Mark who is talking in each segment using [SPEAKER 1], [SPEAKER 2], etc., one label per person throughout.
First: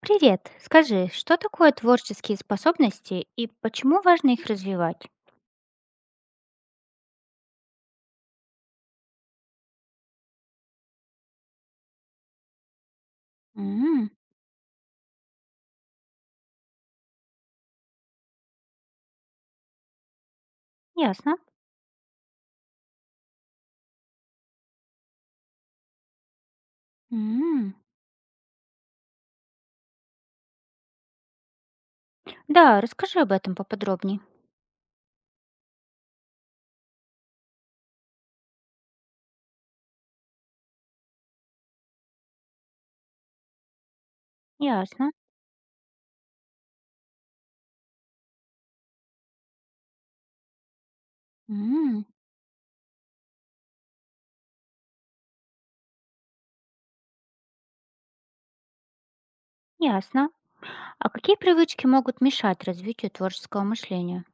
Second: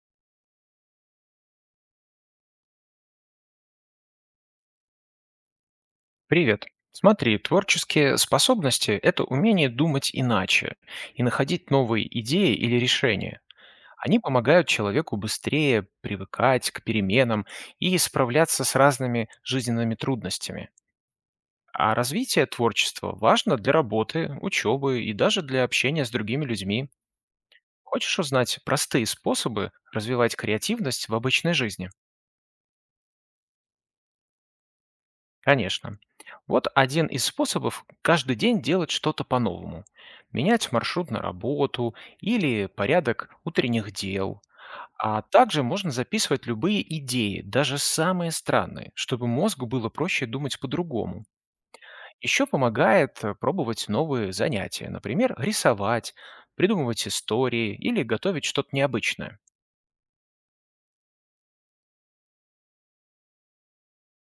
[SPEAKER 1] Привет! Скажи, что такое творческие способности и почему важно их развивать?
[SPEAKER 2] Привет. Смотри, творческие способности – это умение думать иначе и находить новые идеи или решения.
[SPEAKER 1] М.
[SPEAKER 2] Они помогают человеку быстрее привыкать к переменам и справляться с разными жизненными трудностями.
[SPEAKER 1] Ясно.
[SPEAKER 2] А развитие творчества важно для работы, учебы и даже для общения с другими людьми.
[SPEAKER 1] М.
[SPEAKER 2] Хочешь узнать простые способы развивать креативность в обычной жизни?
[SPEAKER 1] Да, расскажи об этом поподробнее.
[SPEAKER 2] Конечно. Вот один из способов – каждый день делать что-то по-новому. Менять маршрут на работу или порядок утренних дел.
[SPEAKER 1] Ясно.
[SPEAKER 2] А также можно записывать любые идеи, даже самые странные, чтобы мозгу было проще думать по-другому.
[SPEAKER 1] М.
[SPEAKER 2] Еще помогает пробовать новые занятия, например, рисовать, придумывать истории или готовить что-то необычное.
[SPEAKER 1] Ясно. А какие привычки могут мешать развитию творческого мышления?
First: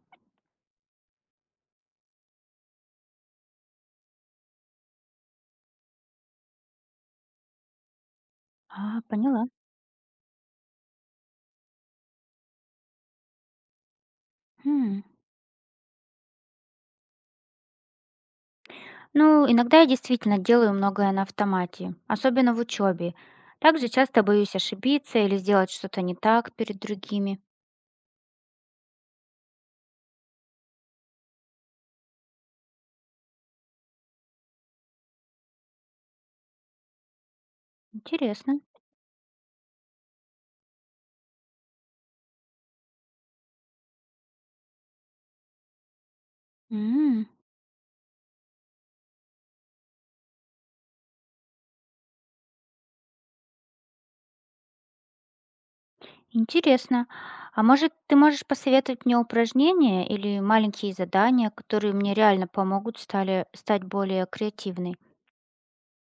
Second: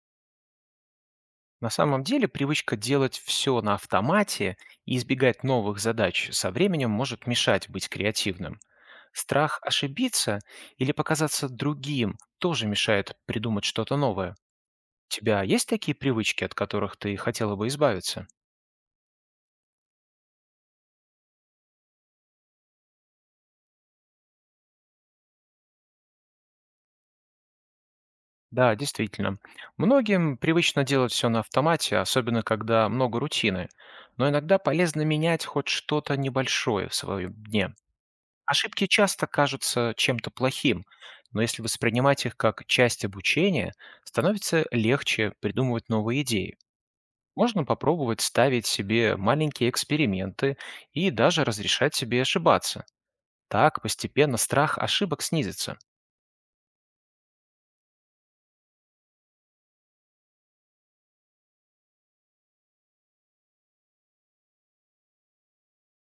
[SPEAKER 2] На самом деле привычка делать все на автомате и избегать новых задач со временем может мешать быть креативным.
[SPEAKER 1] А, поняла.
[SPEAKER 2] Страх ошибиться или показаться другим тоже мешает придумать что-то новое. У
[SPEAKER 1] М.
[SPEAKER 2] тебя есть такие привычки, от которых ты хотела бы избавиться?
[SPEAKER 1] Ну, иногда я действительно делаю многое на автомате, особенно в учебе. Также часто боюсь ошибиться или сделать что-то не так перед другими.
[SPEAKER 2] Да, действительно. Многим привычно делать все на автомате, особенно когда много рутины. Но иногда полезно менять хоть что-то небольшое в своем дне.
[SPEAKER 1] Интересно.
[SPEAKER 2] Ошибки часто кажутся чем-то плохим, но если воспринимать их как часть обучения, становится легче придумывать новые идеи. Можно попробовать ставить себе маленькие эксперименты и даже разрешать себе ошибаться. Так постепенно страх ошибок снизится.
[SPEAKER 1] Интересно. А может, ты можешь посоветовать мне упражнения или маленькие задания, которые мне реально помогут стать более креативной?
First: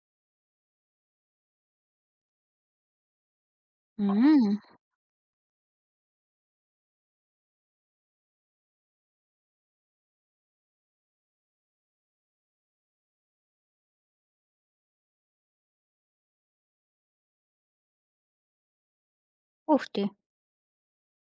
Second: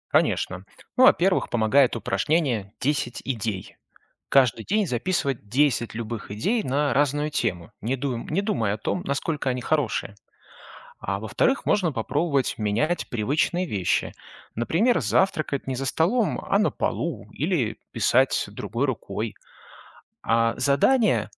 [SPEAKER 2] Конечно. Ну, во-первых, помогает упражнение «10 идей».
[SPEAKER 1] М.
[SPEAKER 2] Каждый день записывать 10 любых идей на разную тему, не думая о том, насколько они хорошие. А во-вторых, можно попробовать менять привычные вещи. Например, завтракать не за столом, а на полу, или писать другой рукой.
[SPEAKER 1] Ух ты,
[SPEAKER 2] А задание –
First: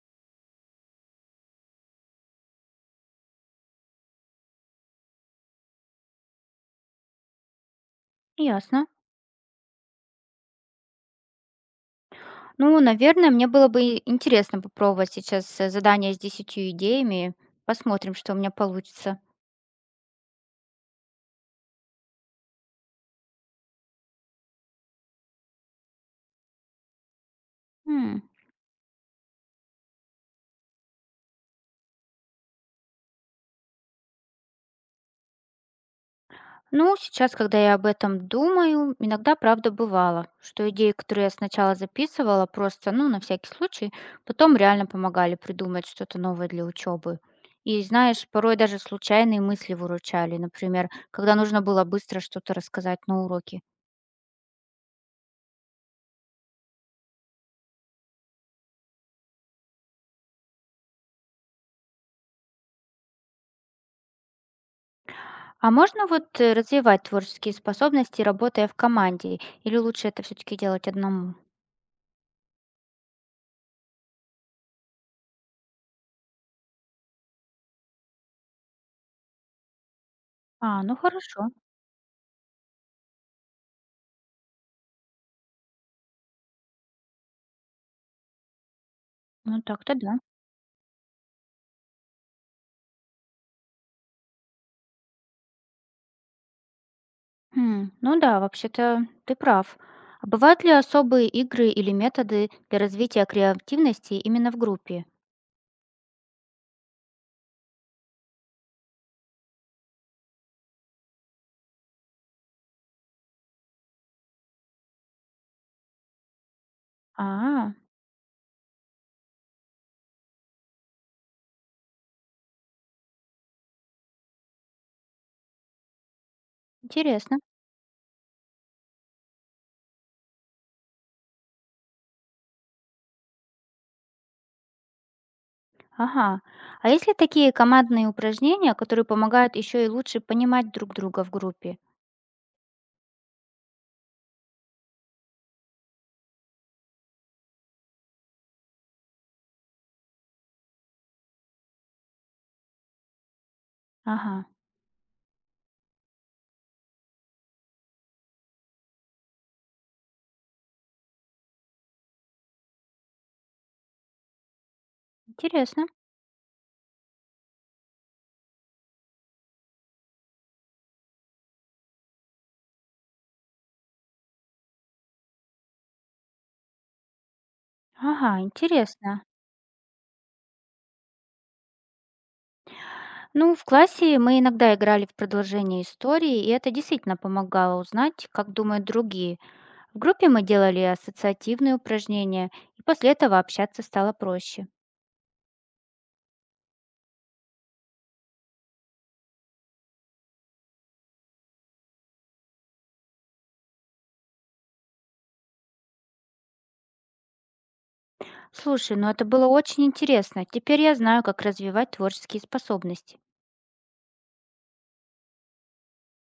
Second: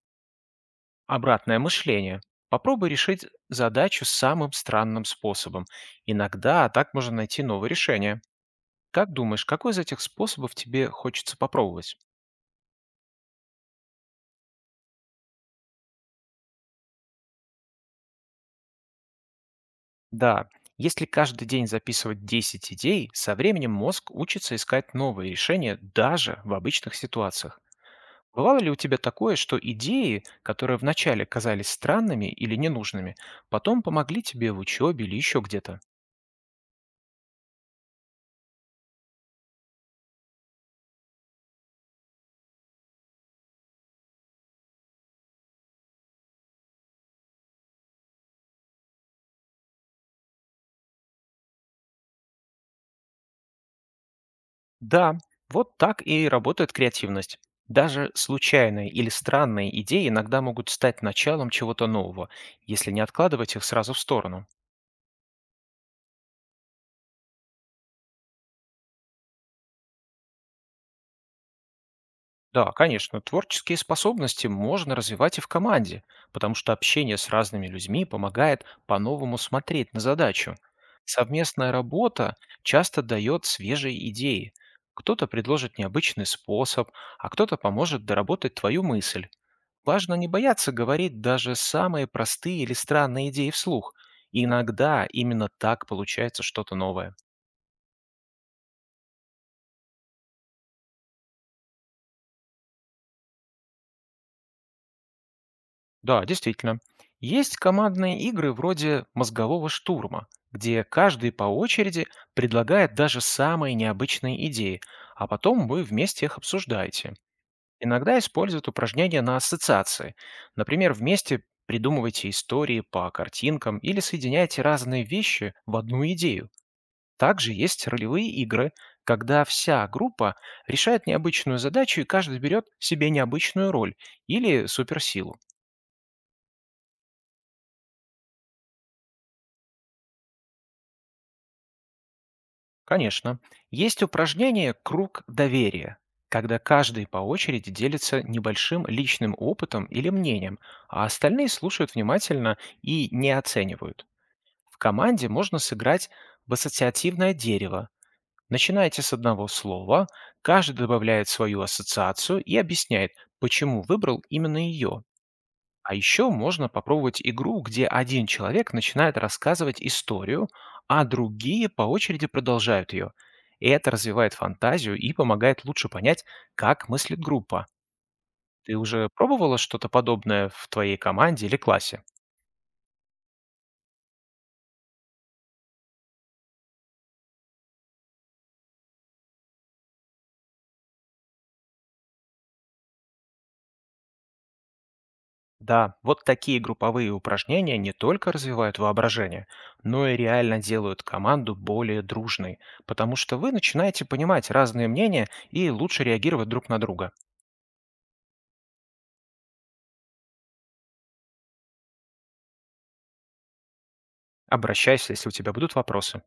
[SPEAKER 2] обратное мышление. Попробуй решить задачу самым странным способом. Иногда так можно найти новое решение.
[SPEAKER 1] ясно.
[SPEAKER 2] Как думаешь, какой из этих способов тебе хочется попробовать?
[SPEAKER 1] Ну, наверное, мне было бы интересно попробовать сейчас задание с десятью идеями. Посмотрим, что у меня получится.
[SPEAKER 2] Да, если каждый день записывать 10 идей, со временем мозг учится искать новые решения даже в обычных ситуациях.
[SPEAKER 1] М.
[SPEAKER 2] Бывало ли у тебя такое, что идеи, которые вначале казались странными или ненужными, потом помогли тебе в учебе или еще где-то?
[SPEAKER 1] Ну, сейчас, когда я об этом думаю, иногда правда бывало, что идеи, которые я сначала записывала, просто, ну, на всякий случай, потом реально помогали придумать что-то новое для учебы. И знаешь, порой даже случайные мысли выручали, например, когда нужно было быстро что-то рассказать на уроке.
[SPEAKER 2] Да, вот так и работает креативность. Даже случайные или странные идеи иногда могут стать началом чего-то нового, если не откладывать их сразу в сторону.
[SPEAKER 1] А можно вот развивать творческие способности, работая в команде, или лучше это все-таки делать одному?
[SPEAKER 2] Да, конечно, творческие способности можно развивать и в команде, потому что общение с разными людьми помогает по-новому смотреть на задачу.
[SPEAKER 1] А, ну хорошо,
[SPEAKER 2] Совместная работа часто дает свежие идеи. Кто-то предложит необычный способ, а кто-то поможет доработать твою мысль.
[SPEAKER 1] ну так-то
[SPEAKER 2] Важно
[SPEAKER 1] да.
[SPEAKER 2] не бояться говорить даже самые простые или странные идеи вслух. Иногда именно так получается что-то новое.
[SPEAKER 1] М, ну да, вообще-то ты прав. А бывают ли особые игры или методы для развития креативности именно в группе?
[SPEAKER 2] Да, действительно. Есть командные игры вроде «Мозгового штурма», где каждый по очереди предлагает даже самые необычные идеи, а потом вы вместе их обсуждаете.
[SPEAKER 1] А,
[SPEAKER 2] Иногда используют упражнения на ассоциации. Например, вместе придумывайте истории по картинкам или соединяйте разные вещи в одну идею.
[SPEAKER 1] интересно.
[SPEAKER 2] Также есть ролевые игры, когда вся группа решает необычную задачу и каждый берет себе необычную роль или суперсилу.
[SPEAKER 1] Ага. А есть ли такие командные упражнения, которые помогают еще и лучше понимать друг друга в группе?
[SPEAKER 2] Конечно. Есть упражнение «Круг доверия», когда каждый по очереди делится небольшим личным опытом или мнением, а остальные слушают внимательно и не оценивают.
[SPEAKER 1] Ага,
[SPEAKER 2] В команде можно сыграть в ассоциативное дерево. Начинаете с одного слова, каждый добавляет свою ассоциацию и объясняет, почему выбрал именно ее.
[SPEAKER 1] интересно.
[SPEAKER 2] А еще можно попробовать игру, где один человек начинает рассказывать историю, а другие по очереди продолжают ее. И это развивает фантазию и помогает лучше понять, как мыслит группа.
[SPEAKER 1] Ага,
[SPEAKER 2] Ты уже
[SPEAKER 1] интересно.
[SPEAKER 2] пробовала что-то подобное в твоей команде или классе?
[SPEAKER 1] Ну, в классе мы иногда играли в продолжение истории, и это действительно помогало узнать, как думают другие. В группе мы делали ассоциативные упражнения, и после этого общаться стало проще.
[SPEAKER 2] Да, вот такие групповые упражнения не только развивают воображение, но и реально делают команду более дружной, потому что вы начинаете понимать разные мнения и лучше реагировать друг на друга.
[SPEAKER 1] Слушай, ну это было очень интересно. Теперь я знаю, как развивать творческие способности.
[SPEAKER 2] Обращайся, если у тебя будут вопросы.